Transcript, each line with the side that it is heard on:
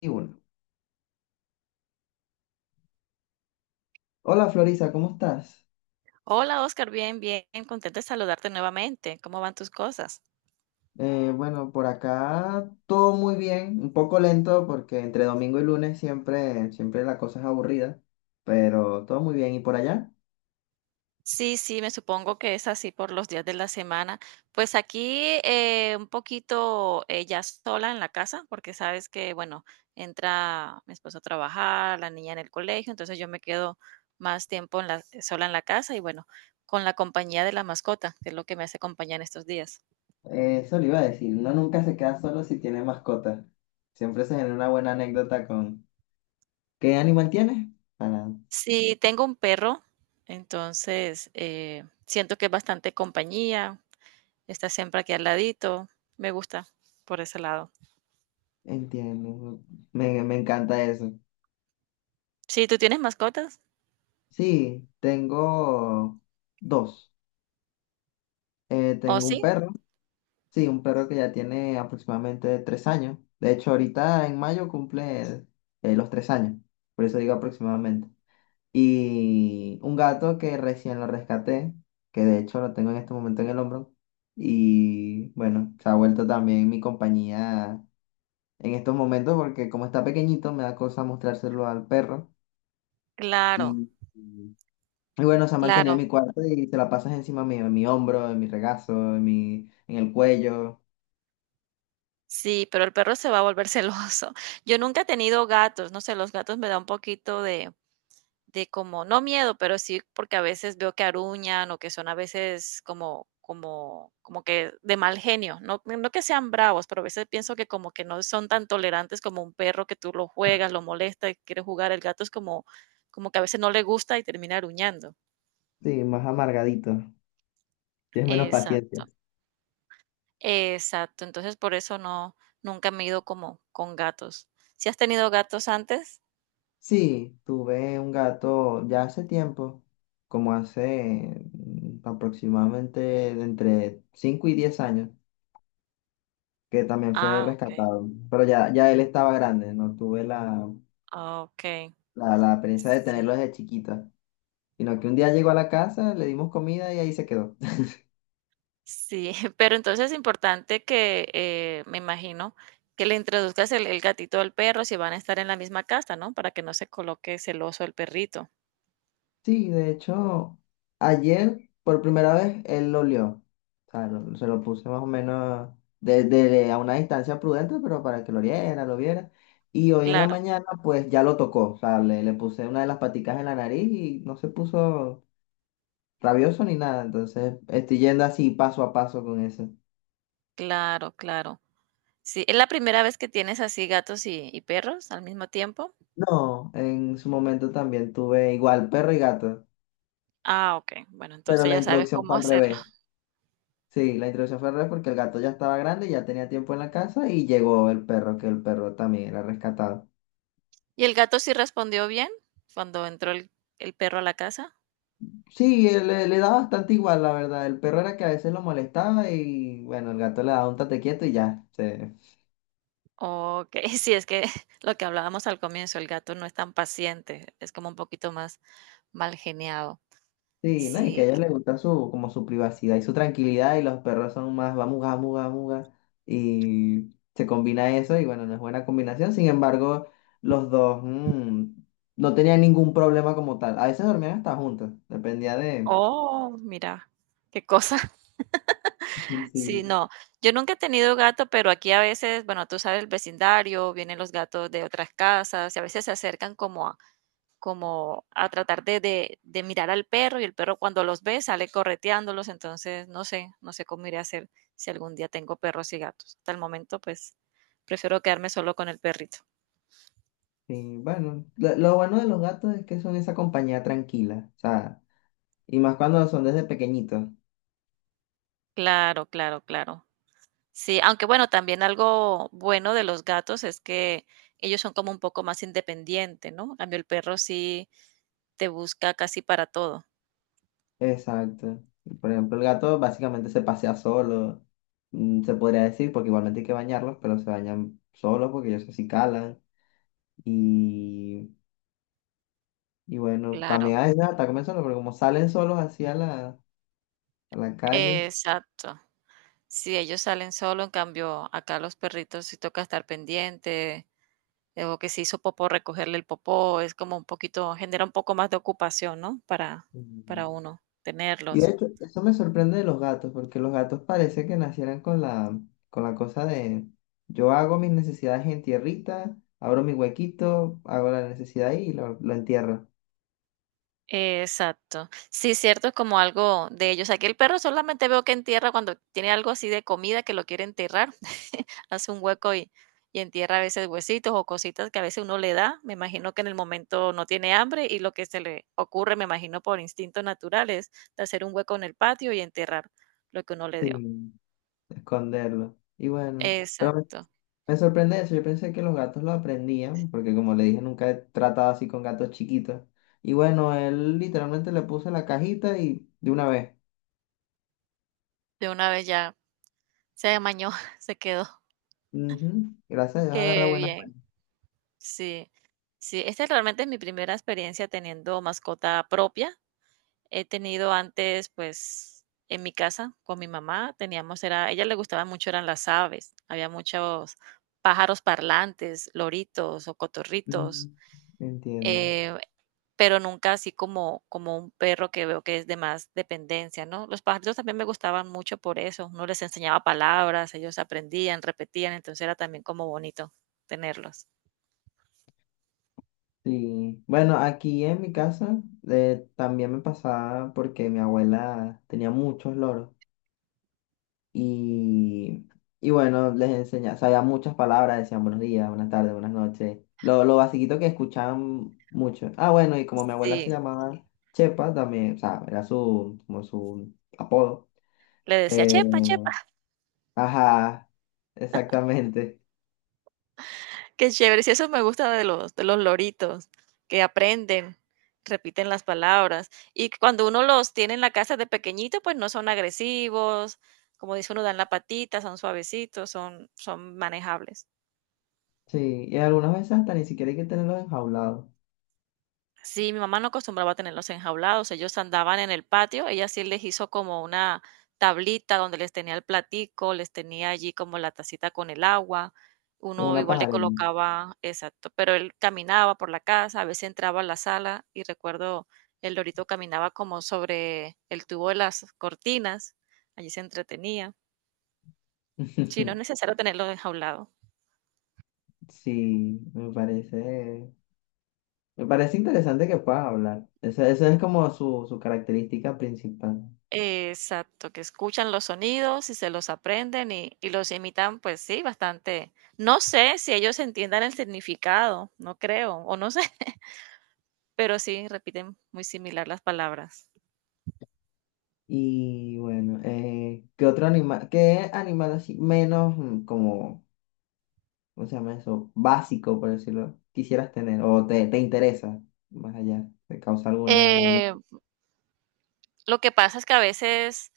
left: Y uno. Hola Florisa, ¿cómo estás?
right: Hola Oscar, bien, bien, contenta de saludarte nuevamente. ¿Cómo van tus cosas?
left: Bueno, por acá todo muy bien, un poco lento porque entre domingo y lunes siempre la cosa es aburrida, pero todo muy bien. ¿Y por allá?
right: Sí, sí, me supongo que es así por los días de la semana. Pues aquí un poquito, ya sola en la casa, porque sabes que, bueno, entra mi esposo a trabajar, la niña en el colegio, entonces yo me quedo más tiempo en sola en la casa y bueno, con la compañía de la mascota, que es lo que me hace compañía en estos días.
left: Eso le iba a decir, uno nunca se queda solo si tiene mascota. Siempre se genera una buena anécdota con... ¿Qué animal tienes? Para...
right: Sí, tengo un perro, entonces siento que es bastante compañía. Está siempre aquí al ladito. Me gusta por ese lado.
left: Entiendo, me encanta eso.
right: Sí, ¿tú tienes mascotas?
left: Sí, tengo dos.
right: ¿Oh,
left: Tengo un
right: sí?
left: perro. Sí, un perro que ya tiene aproximadamente 3 años. De hecho, ahorita en mayo cumple los 3 años. Por eso digo aproximadamente. Y un gato que recién lo rescaté, que de hecho lo tengo en este momento en el hombro. Y bueno, se ha vuelto también mi compañía en estos momentos porque como está pequeñito, me da cosa mostrárselo al perro.
right: Claro,
left: Y bueno, se ha mantenido en
right: claro.
left: mi cuarto y se la pasas encima mío, en mi hombro, en mi regazo, en el cuello.
right: Sí, pero el perro se va a volver celoso. Yo nunca he tenido gatos, no sé, los gatos me da un poquito de como, no miedo, pero sí, porque a veces veo que aruñan o que son a veces como que de mal genio, no, no que sean bravos, pero a veces pienso que como que no son tan tolerantes como un perro que tú lo juegas, lo molesta, quiere jugar, el gato es como como que a veces no le gusta y termina aruñando.
left: Sí, más amargadito. Tienes menos paciencia.
right: Exacto, exacto. Entonces, por eso no, nunca me he ido como con gatos. ¿Si has tenido gatos antes?
left: Sí, tuve un gato ya hace tiempo, como hace aproximadamente de entre 5 y 10 años, que también fue
right: Ah, okey,
left: rescatado, pero ya, ya él estaba grande, no tuve
right: okey.
left: la experiencia de tenerlo
right: Sí,
left: desde chiquita, sino que un día llegó a la casa, le dimos comida y ahí se quedó.
right: sí, pero entonces es importante que, me imagino, que le introduzcas el gatito al perro si van a estar en la misma casa, ¿no? Para que no se coloque celoso el perrito.
left: Sí, de hecho, ayer por primera vez él lo olió. O sea, se lo puse más o menos a una distancia prudente, pero para que lo oliera, lo viera. Y hoy en la
right: Claro,
left: mañana, pues ya lo tocó. O sea, le puse una de las paticas en la nariz y no se puso rabioso ni nada. Entonces, estoy yendo así paso a paso con eso.
right: claro, claro. Sí, ¿es la primera vez que tienes así gatos y perros al mismo tiempo?
left: No, en su momento también tuve igual perro y gato,
right: Ah, okey. Bueno,
left: pero
right: entonces
left: la
right: ya sabes
left: introducción
right: cómo
left: fue al
right: hacerlo.
left: revés. Sí, la introducción fue al revés porque el gato ya estaba grande, ya tenía tiempo en la casa y llegó el perro, que el perro también era rescatado.
right: ¿Y el gato sí respondió bien cuando entró el perro a la casa?
left: Sí, él le da bastante igual, la verdad. El perro era que a veces lo molestaba y bueno, el gato le daba un tate quieto y ya.
right: Ok, sí, es que lo que hablábamos al comienzo, el gato no es tan paciente, es como un poquito más mal geniado.
left: Sí, ¿no? Y que a
right: Sí.
left: ellos les gusta su, como su privacidad y su tranquilidad y los perros son más vamos, vamos, vamos. Y se combina eso y bueno, no es buena combinación. Sin embargo, los dos no tenían ningún problema como tal. A veces dormían hasta juntos, dependía de...
right: Oh, mira, qué cosa. Sí,
left: Sí.
right: no. Yo nunca he tenido gato, pero aquí a a veces, veces bueno, tú sabes el vecindario, vienen los gatos de otras casas y a veces se acercan como a, como a tratar de mirar al perro, y el perro cuando los ve sale correteándolos, entonces no sé, no sé cómo iré a hacer si algún día tengo perros y gatos. Hasta el momento pues prefiero quedarme solo con el perrito.
left: Sí, bueno, lo bueno de los gatos es que son esa compañía tranquila, o sea, y más cuando son desde pequeñitos.
right: Claro, claro, claro. Sí, aunque bueno, también algo bueno de los gatos es que ellos son como un poco más independientes, ¿no? En cambio, el perro sí te busca casi para todo.
left: Exacto. Por ejemplo, el gato básicamente se pasea solo, se podría decir, porque igualmente hay que bañarlos, pero se bañan solos porque ellos así calan. Y, y bueno,
right: Claro,
left: también a veces hasta comen solos, pero como salen solos así a a la calle.
right: exacto. Si ellos salen solo, en cambio, acá los perritos sí toca estar pendiente, o que se hizo popó, recogerle el popó, es como un poquito, genera un poco más de ocupación, ¿no?
left: Ujú.
right: Para uno
left: Y de
right: tenerlos.
left: hecho, eso me sorprende de los gatos, porque los gatos parece que nacieran con con la cosa de yo hago mis necesidades en tierrita, abro mi huequito, hago la necesidad ahí y lo entierro
right: Exacto. Sí, cierto, es como algo de ellos. Aquí el perro solamente veo que entierra cuando tiene algo así de comida que lo quiere enterrar, hace un hueco y entierra a veces huesitos o cositas que a veces uno le da. Me imagino que en el momento no tiene hambre y lo que se le ocurre, me imagino por instinto natural, es de hacer un hueco en el patio y enterrar lo que uno le dio.
left: sin esconderlo. Y bueno, pero
right: Exacto.
left: me sorprende eso, yo pensé que los gatos lo aprendían, porque como le dije, nunca he tratado así con gatos chiquitos. Y bueno, él literalmente le puse la cajita y de una vez.
right: De una vez ya se amañó, se quedó.
left: Ujú, gracias a Dios agarra
right: Qué
left: buenas.
right: bien. Sí, sí, esta realmente es mi primera experiencia teniendo mascota propia. He tenido antes, pues, en mi casa con mi mamá, teníamos, era, a ella le gustaban mucho, eran las aves. Había muchos pájaros parlantes, loritos o cotorritos.
left: Mm, entiendo.
right: eh, pero nunca así como, como un perro que veo que es de más dependencia, ¿no? Los pajaritos también me gustaban mucho por eso, uno les enseñaba palabras, ellos aprendían, repetían, entonces era también como bonito tenerlos.
left: Sí, bueno, aquí en mi casa también me pasaba porque mi abuela tenía muchos loros y, y bueno, les enseñaba, sabía muchas palabras, decían buenos días, buenas tardes, buenas noches, lo basiquito que escuchaban mucho. Ah, bueno, y como mi abuela se
right: Sí,
left: llamaba Chepa también, o sea, era su, como su apodo.
right: le decía,
left: eh,
right: chepa, chepa,
left: ajá, exactamente.
right: qué chévere, sí, eso me gusta de los loritos, que aprenden, repiten las palabras, y cuando uno los tiene en la casa de pequeñito, pues no son agresivos, como dice uno, dan la patita, son suavecitos, son, son manejables.
left: Sí, y algunas veces hasta ni siquiera hay que tenerlos enjaulados,
right: Sí, mi mamá no acostumbraba a tenerlos enjaulados, ellos andaban en el patio, ella sí les hizo como una tablita donde les tenía el platico, les tenía allí como la tacita con el agua,
left: como
right: uno
left: una
right: igual le
left: pajarera.
right: colocaba, exacto, pero él caminaba por la casa, a veces entraba a la sala y recuerdo el lorito caminaba como sobre el tubo de las cortinas, allí se entretenía. Sí, no es necesario tenerlo enjaulado.
left: Sí, me parece interesante que puedas hablar. Esa es como su característica principal.
right: Exacto, que escuchan los sonidos y se los aprenden y los imitan, pues sí, bastante. No sé si ellos entiendan el significado, no creo, o no sé, pero sí repiten muy similar las palabras.
left: Y bueno, ¿qué otro animal, qué animal así menos como, ¿cómo se llama eso? Básico, por decirlo, quisieras tener o te interesa más allá, te causa alguna... algún-
right: Eh, Lo que pasa es que a veces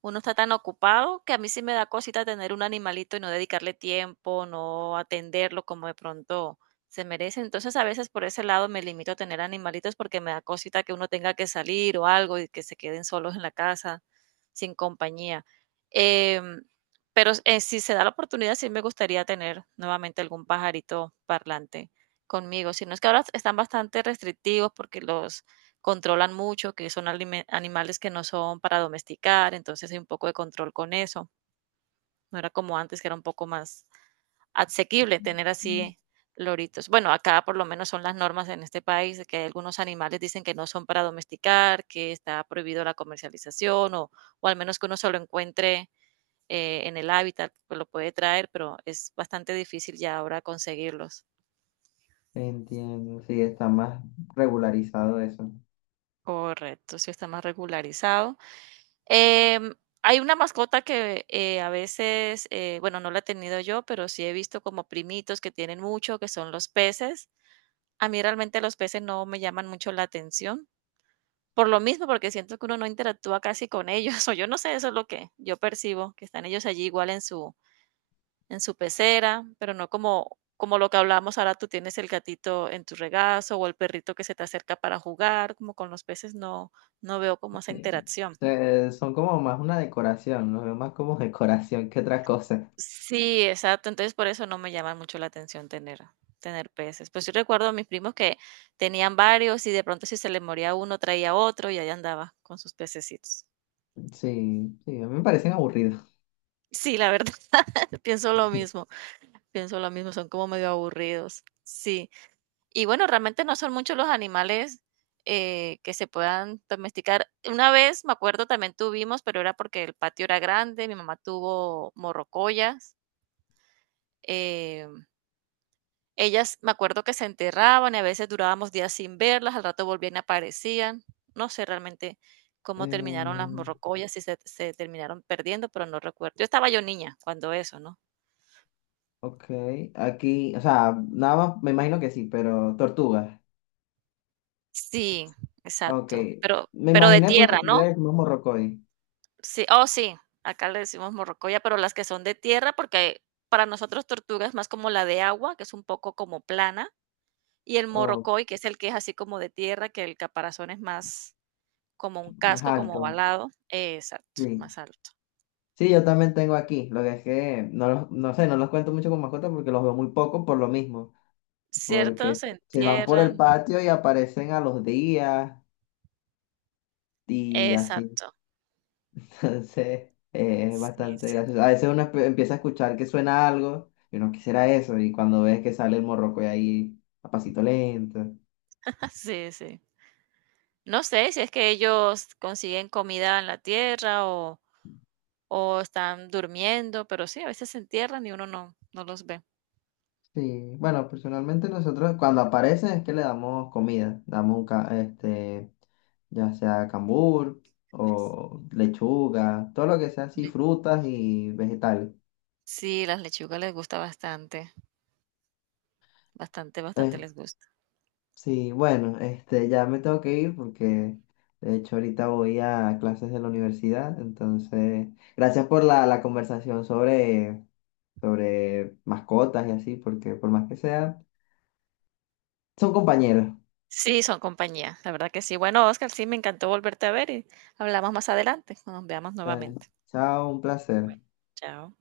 right: uno está tan ocupado que a mí sí me da cosita tener un animalito y no dedicarle tiempo, no atenderlo como de pronto se merece. Entonces a veces por ese lado me limito a tener animalitos porque me da cosita que uno tenga que salir o algo y que se queden solos en la casa sin compañía. Em, pero, si se da la oportunidad, sí me gustaría tener nuevamente algún pajarito parlante conmigo. Si no es que ahora están bastante restrictivos porque los controlan mucho, que son alime- animales que no son para domesticar, entonces hay un poco de control con eso. No era como antes, que era un poco más asequible tener así loritos. Bueno, acá por lo menos son las normas en este país, de que hay algunos animales dicen que no son para domesticar, que está prohibido la comercialización o al menos que uno se lo encuentre en el hábitat, pues lo puede traer, pero es bastante difícil ya ahora conseguirlos.
left: Entiendo, sí, está más regularizado eso.
right: Correcto, sí está más regularizado. Em, Hay una mascota que a veces, bueno, no la he tenido yo, pero sí he visto como primitos que tienen mucho, que son los peces. A mí realmente los peces no me llaman mucho la atención, por lo mismo, porque siento que uno no interactúa casi con ellos, o yo no sé, eso es lo que yo percibo, que están ellos allí igual en su pecera, pero no como, como lo que hablamos ahora, tú tienes el gatito en tu regazo o el perrito que se te acerca para jugar, como con los peces no, no veo como esa
left: Sí.
right: interacción.
left: Son como más una decoración, los veo más como decoración que otra cosa.
right: Sí, exacto. Entonces, por eso no me llama mucho la atención tener peces. Pues, yo recuerdo a mis primos que tenían varios, y de pronto si se les moría uno, traía otro, y ahí andaba con sus pececitos.
left: Sí, sí, a mí me parecen aburridos.
right: Sí, la verdad, pienso lo mismo, pienso lo mismo, son como medio aburridos. Sí. Y bueno, realmente no son muchos los animales, que se puedan domesticar. Una vez, me acuerdo, también tuvimos, pero era porque el patio era grande, mi mamá tuvo morrocollas, eh, ellas, me acuerdo que se enterraban y a veces durábamos días sin verlas, al rato volvían y aparecían. No sé realmente cómo terminaron las
left: Eh,
right: morrocoyas, si se terminaron perdiendo, pero no recuerdo. Yo estaba yo niña cuando eso, ¿no?
left: ok, aquí, o sea, nada más me imagino que sí, pero tortugas.
right: Sí,
left: Ok,
right: exacto, pero
left: me
right: de
left: imaginé por la
right: tierra,
left: actividad
right: ¿no?
left: del mismo morrocoy,
right: Sí, oh, sí, acá le decimos morrocoya, pero las que son de tierra, porque para nosotros tortuga es más como la de agua, que es un poco como plana, y el
left: o
right: morrocoy, que es el que es así como de tierra, que el caparazón es más como un
left: más
right: casco, como
left: alto,
right: ovalado, exacto,
left: sí.
right: más alto.
left: Sí, yo también tengo aquí, lo que es que no, no sé, no los cuento mucho con mascotas porque los veo muy poco por lo mismo,
right: Ciertos
left: porque
right: se
left: se van por el
right: entierran,
left: patio y aparecen a los días y así.
right: exacto,
left: Entonces, es
right: sí,
left: bastante
right: sí,
left: gracioso. A veces uno empieza a escuchar que suena algo y uno quisiera eso, y cuando ves que sale el morroco y ahí a pasito lento.
right: sí, sí. No sé si es que ellos consiguen comida en la tierra o están durmiendo, pero sí, a veces se entierran y uno no los ve.
left: Sí, bueno, personalmente nosotros cuando aparecen es que le damos comida, damos un este, ya sea cambur o lechuga, todo lo que sea así,
right: Le
left: frutas y vegetales.
right: sí, las lechugas les gusta bastante, bastante, bastante les gusta.
left: Sí, bueno, este, ya me tengo que ir porque de hecho ahorita voy a clases de la universidad, entonces gracias por la conversación sobre, sobre mascotas y así, porque por más que sea, son compañeros.
right: Sí, son compañía, la verdad que sí. Bueno, Oscar, sí, me encantó volverte a ver y hablamos más adelante, cuando nos veamos
left: Dale,
right: nuevamente.
left: chao, un placer.
right: Chao.